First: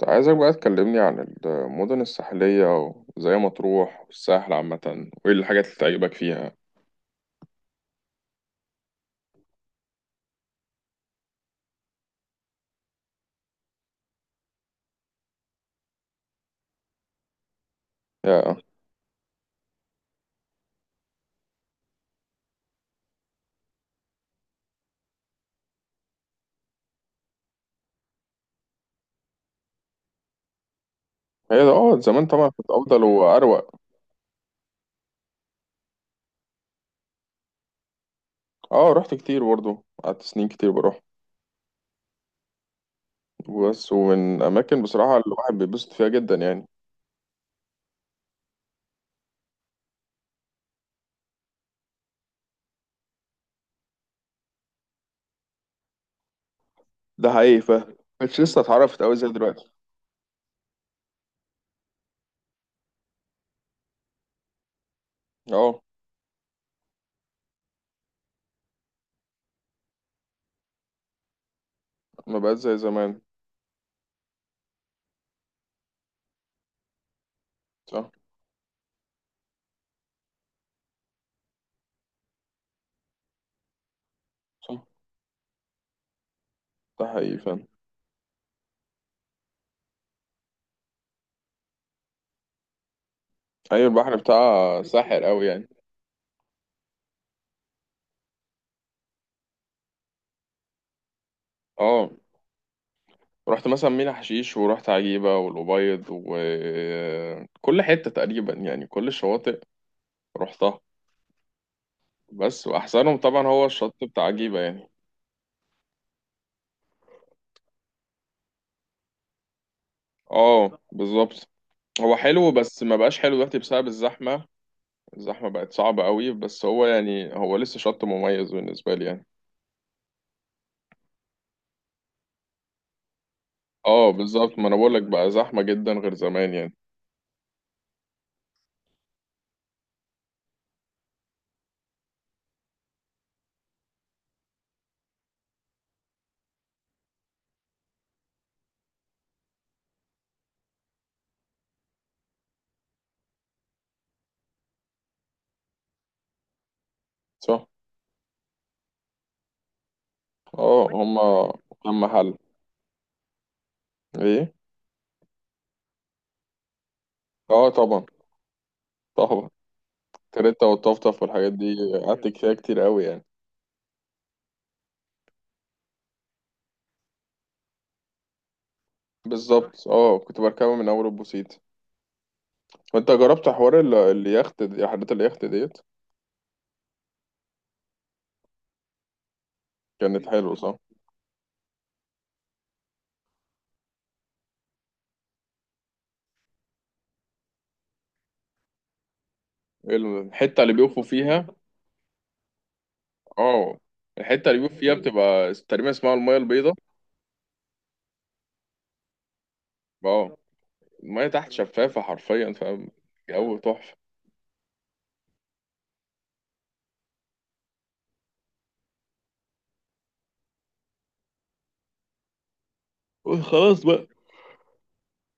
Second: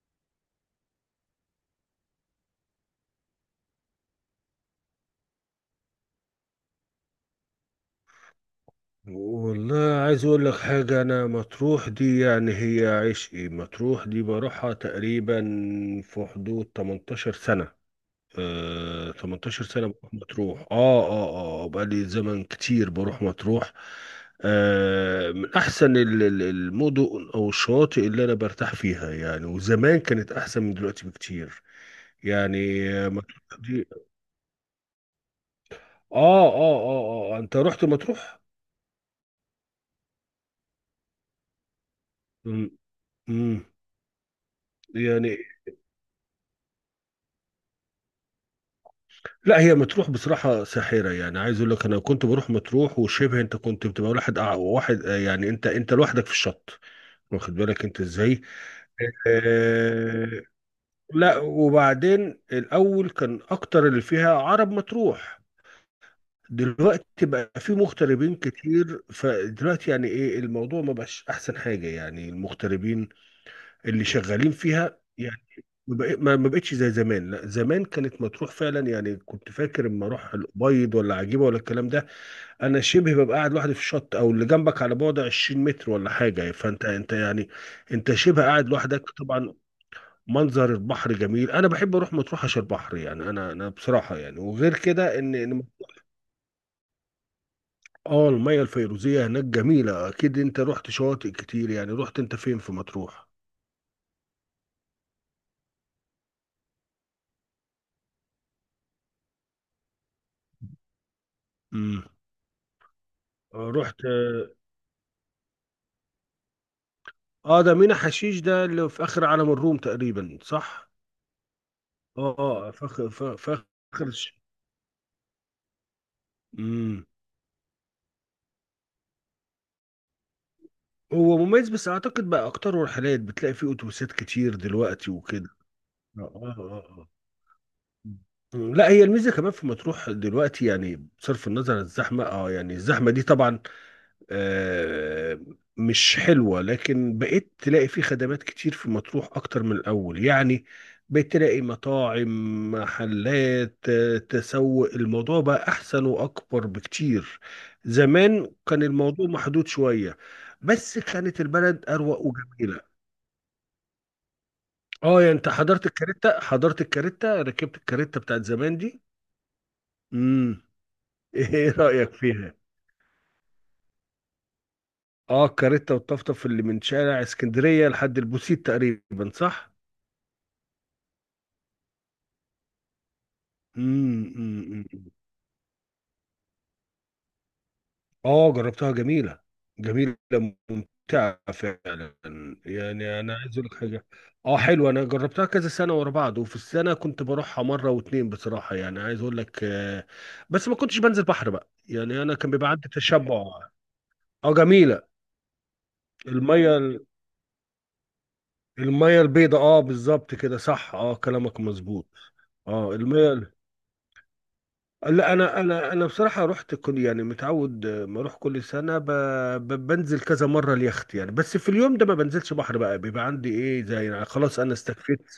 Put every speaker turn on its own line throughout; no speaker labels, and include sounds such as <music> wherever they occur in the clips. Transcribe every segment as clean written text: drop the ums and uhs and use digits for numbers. كنت عايزك بقى تكلمني عن المدن الساحلية، وزي مطروح والساحل عامة، وإيه الحاجات اللي تعجبك فيها؟
والله، عايز اقول لك حاجة. انا مطروح دي، يعني هي عشقي. مطروح دي بروحها تقريبا في حدود 18 سنة.
يا.
18 سنة بروح مطروح. اه اه بقالي زمن كتير بروح مطروح. من احسن المدن او الشواطئ اللي انا برتاح فيها يعني، وزمان كانت احسن من دلوقتي
هي
بكتير.
ده زمان طبعا كنت
يعني
أفضل
مطروح
وأروق.
دي. اه انت رحت مطروح؟
اه، رحت كتير برضه، قعدت سنين كتير بروح
امم،
بس. ومن أماكن بصراحة اللي
يعني
الواحد بيتبسط فيها جدا يعني.
لا، هي مطروح بصراحة ساحرة، يعني عايز اقول لك انا كنت بروح مطروح، وشبه انت كنت بتبقى واحد واحد، يعني انت لوحدك في الشط.
ده
واخد
حقيقي
بالك انت
مش
ازاي؟
لسه اتعرفت أوي زي دلوقتي.
آه لا، وبعدين الاول كان اكتر اللي فيها عرب مطروح،
اه،
دلوقتي بقى في مغتربين كتير، فدلوقتي يعني ايه الموضوع، ما بقاش احسن حاجة يعني
ما بقت زي
المغتربين
زمان.
اللي شغالين فيها يعني. ما بق- ما- ما بقتش زي زمان. لا، زمان
صح.
كانت مطروح فعلا، يعني كنت فاكر اما اروح الابيض ولا عجيبه ولا الكلام ده. انا شبه ببقى قاعد لوحدي في الشط، او اللي جنبك
صح،
على بعد 20 متر ولا حاجه، فانت
ده
انت
حقيقي
يعني
فاهم.
انت شبه قاعد لوحدك طبعا. منظر البحر جميل، انا بحب اروح مطروح عشان البحر، يعني انا
أيوة، البحر
بصراحه يعني، وغير
بتاعها
كده
ساحر
ان
أوي يعني.
اه، الميه الفيروزيه هناك جميله. اكيد انت رحت شواطئ كتير، يعني
اه،
رحت انت فين في مطروح؟
رحت مثلا مينا حشيش ورحت عجيبة والأبيض وكل حتة تقريبا يعني كل الشواطئ رحتها
امم،
بس. وأحسنهم طبعا هو
رحت.
الشط بتاع عجيبة يعني.
اه، ده مينا حشيش ده اللي في اخر عالم الروم تقريبا،
اه،
صح؟
بالظبط. هو
اه
حلو
اه،
بس ما
فخر
بقاش حلو
فخر.
دلوقتي بسبب الزحمة. الزحمة بقت صعبة قوي، بس هو
امم،
يعني هو لسه شط مميز بالنسبة لي يعني.
هو مميز، بس اعتقد بقى اكتر رحلات بتلاقي فيه
اه
اتوبيسات كتير
بالظبط، ما انا بقولك
دلوقتي
بقى
وكده.
زحمة جدا غير
اه
زمان يعني.
اه اه آه. لا، هي الميزه كمان في مطروح دلوقتي، يعني بصرف النظر عن الزحمه، اه يعني الزحمه دي طبعا آه، مش حلوة، لكن بقيت تلاقي في خدمات كتير في مطروح أكتر من الأول يعني. بقيت تلاقي مطاعم، محلات، تسوق، الموضوع بقى أحسن وأكبر بكتير.
صح.
زمان كان الموضوع محدود شوية،
اه.
بس كانت
هما
البلد
كام
أروق
محل
وجميلة.
ايه؟
اه يعني انت حضرت الكاريتا،
اه،
ركبت
طبعا،
الكاريتا بتاعت زمان دي.
طبعا.
امم.
تريتا والطفطف
<laughs>
والحاجات
ايه
دي.
رأيك
قعدت فيها
فيها؟
كتير قوي يعني.
اه الكاريتا والطفطف اللي من شارع اسكندرية لحد البوسيت تقريبا، صح؟
بالظبط، اه، كنت بركبه من اول البوسيت. وانت جربت حوار
امم، أمم، أمم.
رحلات اليخت ديت؟
اه جربتها، جميله، جميله،
كانت حلوه، صح؟
ممتعه فعلا. يعني انا عايز اقول لك حاجه، اه حلوه، انا جربتها كذا سنه ورا بعض، وفي السنه كنت بروحها مره واتنين، بصراحه يعني عايز اقول لك.
الحته
بس
اللي
ما كنتش
بيقفوا
بنزل
فيها.
بحر بقى، يعني انا كان بيبقى عندي تشبع.
اه، الحته
اه،
اللي بيقفوا فيها
جميله
بتبقى تقريبا اسمها المايه البيضاء.
الميه، الميه البيضاء، اه بالظبط
اه،
كده صح، اه
المايه تحت
كلامك
شفافه
مظبوط.
حرفيا، فاهم.
اه الميه.
جو تحفه.
لا، انا بصراحه رحت كل، يعني متعود، ما اروح كل سنه بنزل كذا مره اليخت يعني، بس في اليوم ده ما بنزلش بحر بقى، بيبقى عندي
خلاص
ايه زي،
بقى.
يعني خلاص انا استكفيت.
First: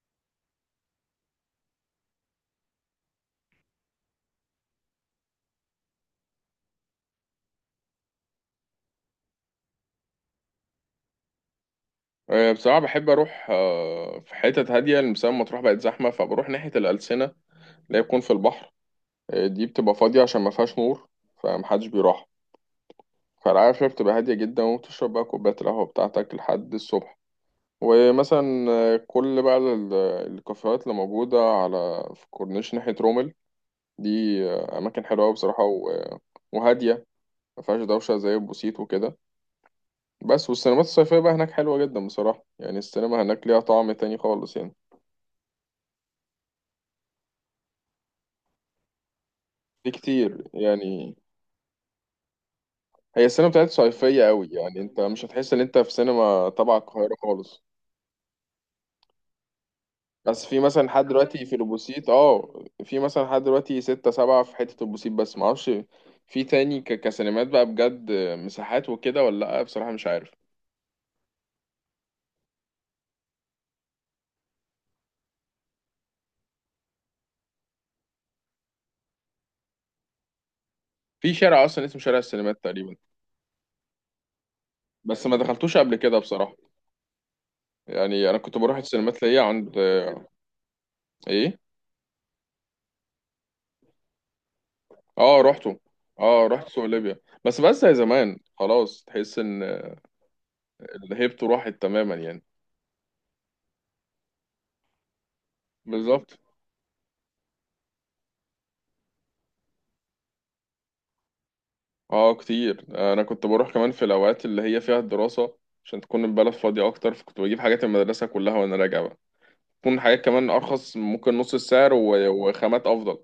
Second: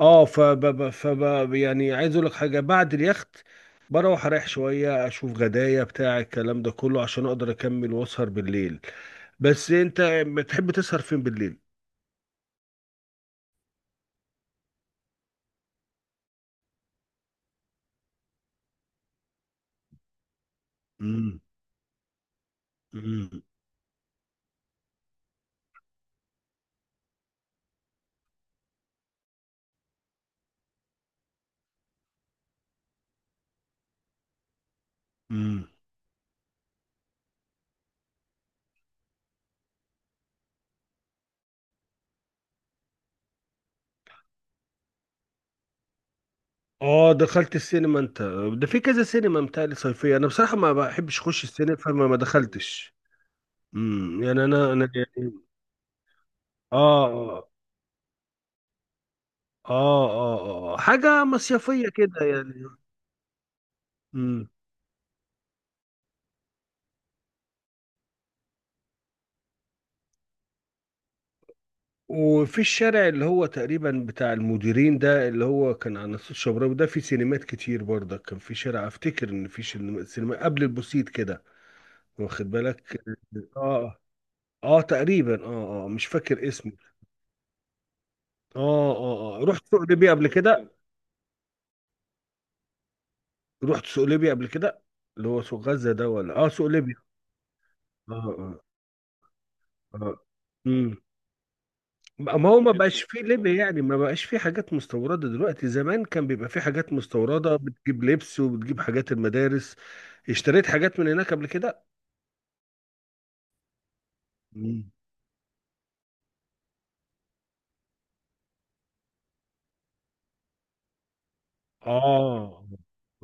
اه يعني عايز اقول لك حاجه، بعد اليخت بروح اريح شويه، اشوف غدايا بتاع الكلام ده كله، عشان اقدر اكمل واسهر بالليل. بس انت بتحب تسهر فين بالليل؟
بصراحه بحب اروح في حتت هاديه، لسبب مطروح بقت زحمه، فبروح ناحيه الالسنه، اللي هي بتكون في البحر. دي بتبقى فاضيه عشان ما فيهاش نور.
امم،
فمحدش بيروح. فالقعدة فيها بتبقى هادية جدا وبتشرب بقى كوباية القهوة بتاعتك لحد الصبح. ومثلا كل بقى الكافيهات اللي موجودة على في كورنيش ناحية رومل دي، أماكن حلوة أوي بصراحة
امم.
وهادية. ما فيهاش دوشة زي البوسيت وكده. بس والسينمات الصيفية بقى هناك حلوة جدا بصراحة، يعني السينما هناك ليها طعم تاني خالص يعني.
اه دخلت السينما انت؟ ده في كذا سينما متهيألي
في
صيفية، انا
كتير
بصراحة ما
يعني.
بحبش اخش السينما، فما ما دخلتش.
هي السينما بتاعت
امم،
صيفية
يعني
أوي،
انا
يعني
انا
أنت مش
يعني
هتحس إن أنت في سينما تبع
اه
القاهرة
اه
خالص.
اه اه
بس في
آه.
مثلا لحد
حاجة
دلوقتي في
مصيفية
البوسيت
كده يعني.
في مثلا لحد دلوقتي ستة سبعة
امم.
في حتة البوسيت، بس معرفش في تاني كسينمات بقى بجد، مساحات وكده، ولا لأ، بصراحة مش عارف.
وفي الشارع اللي هو تقريبا بتاع المديرين ده، اللي هو كان على ناصية الشبراوي ده، في سينمات كتير برضك. كان في شارع، افتكر ان في سينما قبل البوسيت
في
كده،
شارع أصلا اسمه شارع
واخد
السينمات تقريبا.
بالك. اه اه
بس ما
تقريبا،
دخلتوش
اه اه،
قبل
مش
كده
فاكر
بصراحة.
اسمه.
يعني أنا كنت بروح السينمات ليا
اه رحت
عند.
سوق ليبيا قبل كده؟
إيه؟
رحت سوق ليبيا قبل كده، اللي
اه،
هو سوق
روحته.
غزة ده، ولا
اه،
اه سوق
رحت سوق
ليبيا؟
ليبيا. بس زي
اه
زمان
اه
خلاص، تحس إن
اه امم.
الهيبت راحت تماما يعني.
ما هو ما بقاش فيه ليبيا يعني، ما بقاش فيه حاجات مستوردة دلوقتي. زمان كان
بالظبط.
بيبقى فيه حاجات مستوردة، بتجيب لبس وبتجيب حاجات المدارس. اشتريت حاجات من هناك قبل كده؟
اه كتير، انا كنت بروح كمان في الاوقات اللي هي
مم.
فيها الدراسه، عشان تكون البلد فاضيه اكتر، فكنت بجيب حاجات المدرسه كلها وانا راجع بقى. تكون حاجات كمان ارخص، ممكن نص السعر
اه
وخامات افضل.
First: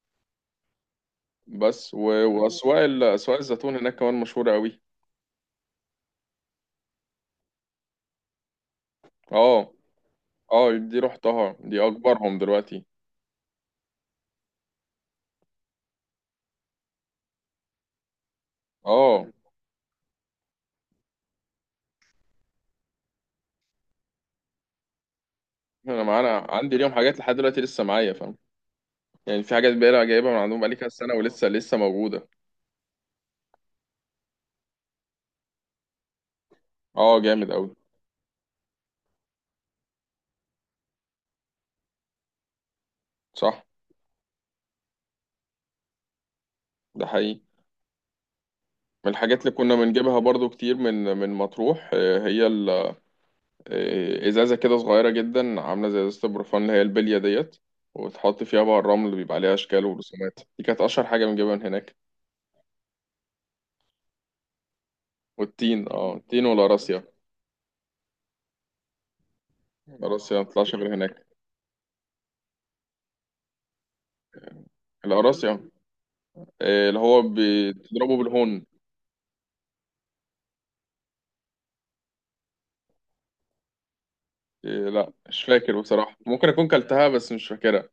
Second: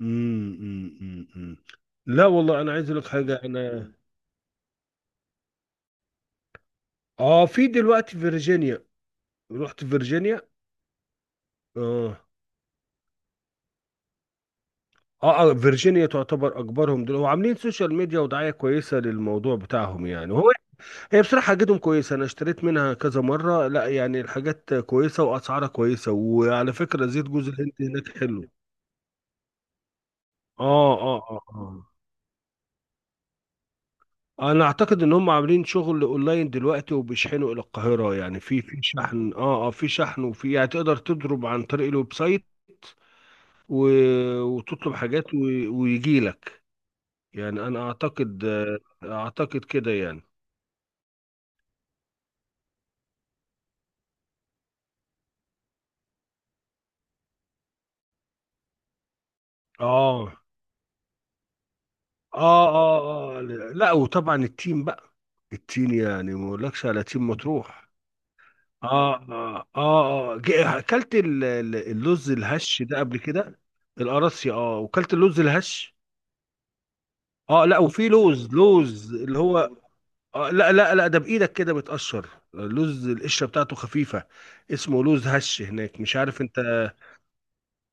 امم، امم، امم، أمم.
بس
لا والله، انا
واسواق
عايز اقول لك حاجة،
اسواق الزيتون
انا
هناك كمان مشهوره قوي.
اه في دلوقتي فيرجينيا.
اه،
رحت فيرجينيا؟
اه، دي رحتها، دي
اه
اكبرهم دلوقتي.
اه فيرجينيا تعتبر اكبرهم دول، هو عاملين سوشيال ميديا ودعايه كويسه
اه،
للموضوع بتاعهم يعني. وهو، هي بصراحه حاجتهم كويسه، انا اشتريت منها كذا مره، لا يعني الحاجات كويسه واسعارها
انا
كويسه،
معانا
وعلى
عندي ليهم
فكره
حاجات
زيت
لحد
جوز
دلوقتي
الهند
لسه
هناك
معايا، فاهم.
حلو.
يعني في حاجات بقى جايبها من عندهم بقالي كذا
اه
سنه
اه اه
ولسه لسه
اه
موجوده.
انا اعتقد ان هم عاملين شغل اونلاين دلوقتي،
اه، جامد
وبيشحنوا الى
قوي.
القاهره يعني. في شحن، في شحن، وفي يعني تقدر تضرب عن طريق الويب سايت،
صح،
و... وتطلب حاجات، و... ويجي لك.
ده حقيقي.
يعني انا اعتقد،
من الحاجات اللي
اعتقد
كنا
كده
بنجيبها
يعني.
برضو كتير من مطروح، هي ازازه كده صغيره جدا، عامله زي ازازه البروفان اللي هي البليه ديت، وتحط فيها بقى الرمل اللي بيبقى عليها اشكال
اه
ورسومات، دي كانت اشهر حاجه بنجيبها من هناك.
اه اه اه لا وطبعا التيم بقى،
والتين
التيم،
اه
يعني
التين
ما اقولكش على
والقراصية.
تيم مطروح.
القراصية
اه
ما بتطلعش غير
اكلت
هناك.
اللوز الهش ده قبل كده؟ القراصي، اه، وكلت اللوز
القراصية،
الهش.
اللي هو
اه، لا، وفي
بتضربه
لوز،
بالهون.
اللي هو، آه، لا لا لا، ده بايدك كده بتقشر، لوز القشره بتاعته خفيفه، اسمه
لا،
لوز
مش
هش
فاكر
هناك، مش
بصراحه،
عارف
ممكن اكون
انت.
كلتها بس مش فاكرها.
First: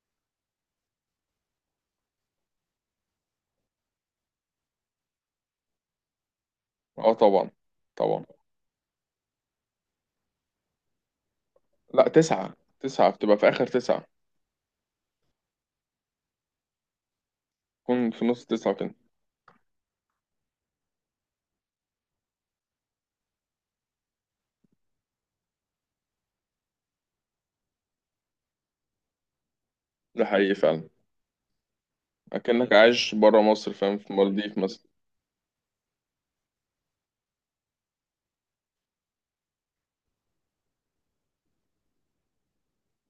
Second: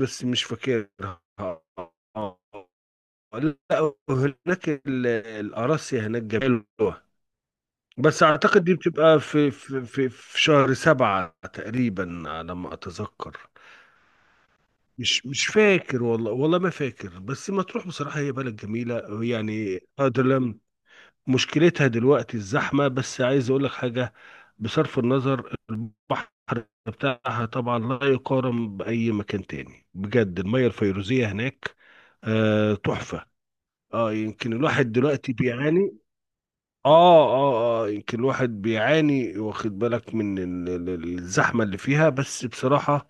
بس مش فاكرها اه، آه، لا هناك القراصي هناك جميل.
اه، طبعا،
بس
طبعا.
اعتقد دي بتبقى في شهر سبعة
لا،
تقريبا
تسعه
على ما
تسعه بتبقى
اتذكر.
في اخر تسعه.
مش مش فاكر والله، والله ما فاكر، بس مطروح
تكون
بصراحة
في
هي
نص
بلد
تسعه كده.
جميلة يعني أدلم. مشكلتها دلوقتي الزحمة، بس عايز اقول لك حاجة، بصرف النظر البحر بتاعها طبعا لا يقارن بأي مكان تاني
ده
بجد،
حقيقي
المية
فعلا.
الفيروزية هناك
اكنك عايش
تحفة.
برا مصر، فاهم، في
اه، يمكن
المالديف مثلا.
الواحد دلوقتي بيعاني، اه يمكن الواحد بيعاني، واخد بالك، من الزحمة اللي فيها، بس بصراحة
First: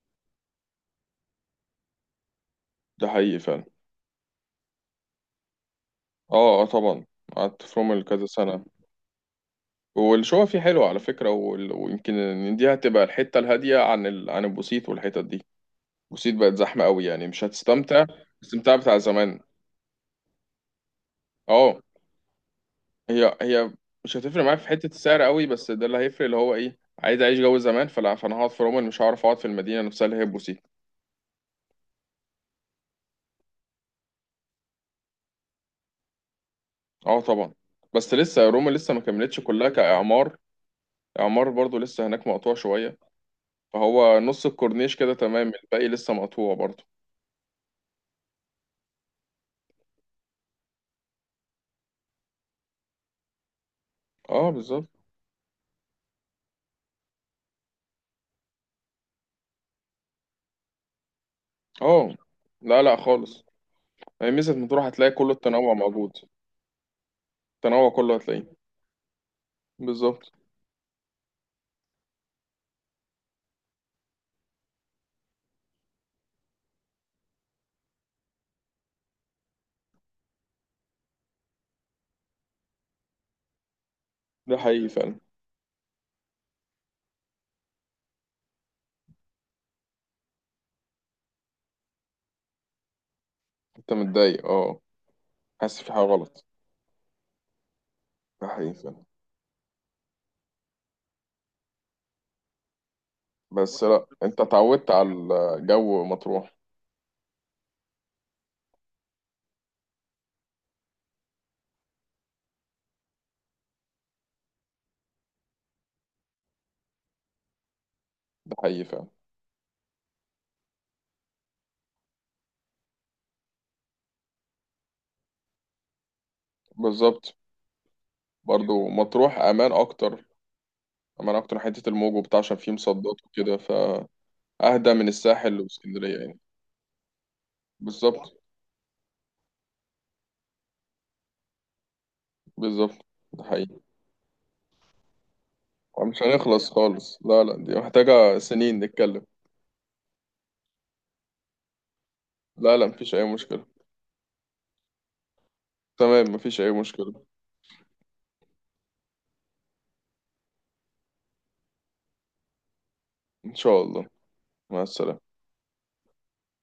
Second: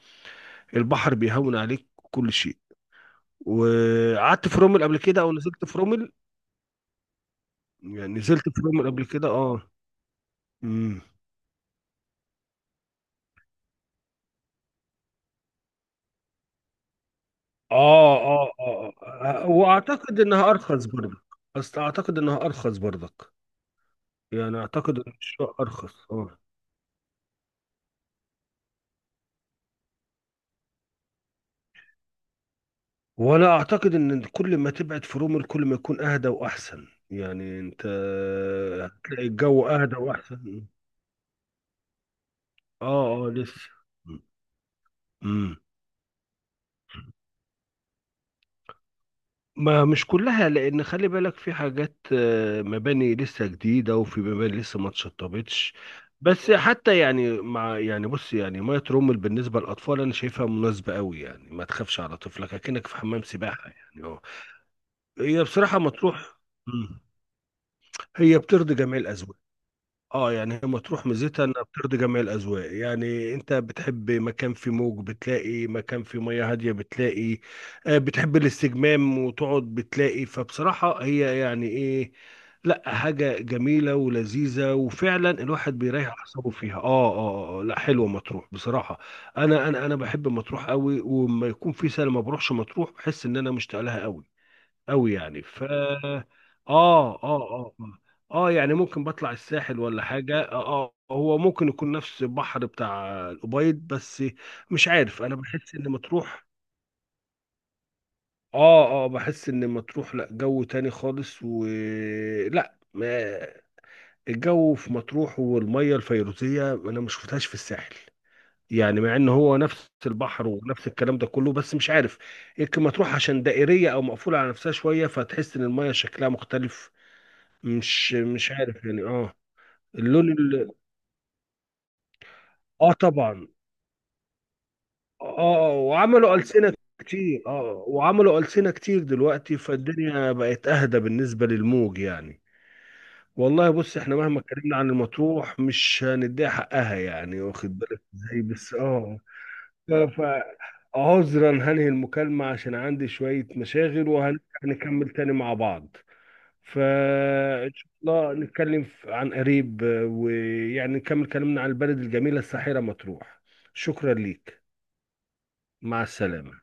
البحر بيهون عليك كل شيء.
ده حقيقي فعلا.
وقعدت في رومل قبل كده، او نزلت في رومل؟
اه، اه، طبعا. قعدت في رومل
يعني
كذا
نزلت في
سنة.
رومل قبل كده اه.
والشقة فيه حلوة على
امم.
فكرة، ويمكن إن دي هتبقى الحتة الهادية عن البوسيت والحتت دي. البوسيت بقت زحمة قوي، يعني مش هتستمتع
اه اه
الاستمتاع
اه
بتاع زمان.
آه. واعتقد انها ارخص برضك،
اه،
اصل اعتقد انها ارخص برضك،
هي مش هتفرق معاك
يعني
في حتة
اعتقد ان
السعر قوي،
الشقة
بس ده
ارخص
اللي هيفرق، اللي
اه،
هو ايه، عايز اعيش جو زمان، فانا هقعد في رومل، مش هعرف اقعد في المدينة نفسها اللي هي البوسيت.
وانا اعتقد ان كل ما تبعد في رومل كل ما يكون اهدى واحسن
اه، طبعا.
يعني انت،
بس لسه روما لسه ما
هتلاقي
كملتش كلها
الجو اهدى
كإعمار.
واحسن.
إعمار برضو لسه هناك مقطوع شوية.
اه لسه.
هو نص الكورنيش كده تمام،
امم.
الباقي لسه مقطوع برضه.
ما مش كلها، لان خلي بالك في حاجات، مباني لسه جديده، وفي
اه،
مباني لسه
بالظبط.
ما اتشطبتش. بس حتى يعني، مع يعني، بص يعني، ميه رومل بالنسبه للاطفال انا شايفها مناسبه قوي يعني، ما تخافش
اه،
على طفلك
لا،
اكنك
لا
في حمام
خالص.
سباحه يعني اه.
يعني ميزة مطروح هتلاقي كل
هي
التنوع
بصراحه
موجود.
مطروح، مم،
التنوع كله
هي
هتلاقيه.
بترضي جميع الاذواق.
بالظبط.
اه يعني هي مطروح ميزتها انها بترضي جميع الاذواق، يعني انت بتحب مكان فيه موج بتلاقي، مكان فيه مياه هاديه بتلاقي، بتحب الاستجمام وتقعد بتلاقي. فبصراحه هي يعني ايه، لا حاجه جميله
ده
ولذيذه،
حقيقي فعلا.
وفعلا الواحد بيريح اعصابه فيها اه. اه لا حلوه مطروح بصراحه. انا بحب مطروح قوي، ولما يكون في سنه ما بروحش مطروح بحس ان انا مشتاق
انت
لها قوي
متضايق، اه؟
قوي، يعني ف
حاسس في حاجة غلط؟
اه اه اه
ده حقيقي
يعني
فعلا.
ممكن بطلع الساحل ولا حاجة اه، هو ممكن يكون نفس البحر بتاع الأبيض
بس لا،
بس
انت
مش
اتعودت على
عارف، انا بحس ان
الجو
مطروح،
مطروح.
اه بحس ان مطروح لا، جو تاني خالص. و، لا ما، الجو في مطروح والمية الفيروزية انا ما شفتهاش في الساحل،
ده حقيقي
يعني مع
فعلا.
ان هو نفس البحر ونفس الكلام ده كله، بس مش عارف، يمكن مطروح عشان دائرية او مقفولة على نفسها شوية فتحس ان المية شكلها مختلف.
بالظبط.
مش مش عارف
برضو
يعني اه.
مطروح امان اكتر.
اللون ال...
امان اكتر حتة الموج وبتاع، عشان فيه
اه
مصدات
طبعا،
وكده فاهدى من الساحل
اه
واسكندرية
وعملوا
يعني.
ألسنة كتير،
بالظبط.
دلوقتي فالدنيا بقت أهدى بالنسبة للموج يعني.
بالظبط. ده
والله
حقيقي.
بص، احنا مهما اتكلمنا عن المطروح مش
مش
هنديها
هنخلص
حقها،
خالص،
يعني
لا، لا، دي
واخد بالك
محتاجة
ازاي، بس
سنين
اه.
نتكلم.
ف- فعذرا هنهي المكالمة عشان
لا، لا،
عندي
مفيش أي
شوية
مشكلة.
مشاغل، وهنكمل تاني مع بعض.
تمام، مفيش أي مشكلة.
فإن شاء الله نتكلم عن قريب، ويعني نكمل كلامنا عن البلد الجميلة الساحرة مطروح.
إن شاء الله.
شكرا ليك.
مع السلامة.
مع السلامة.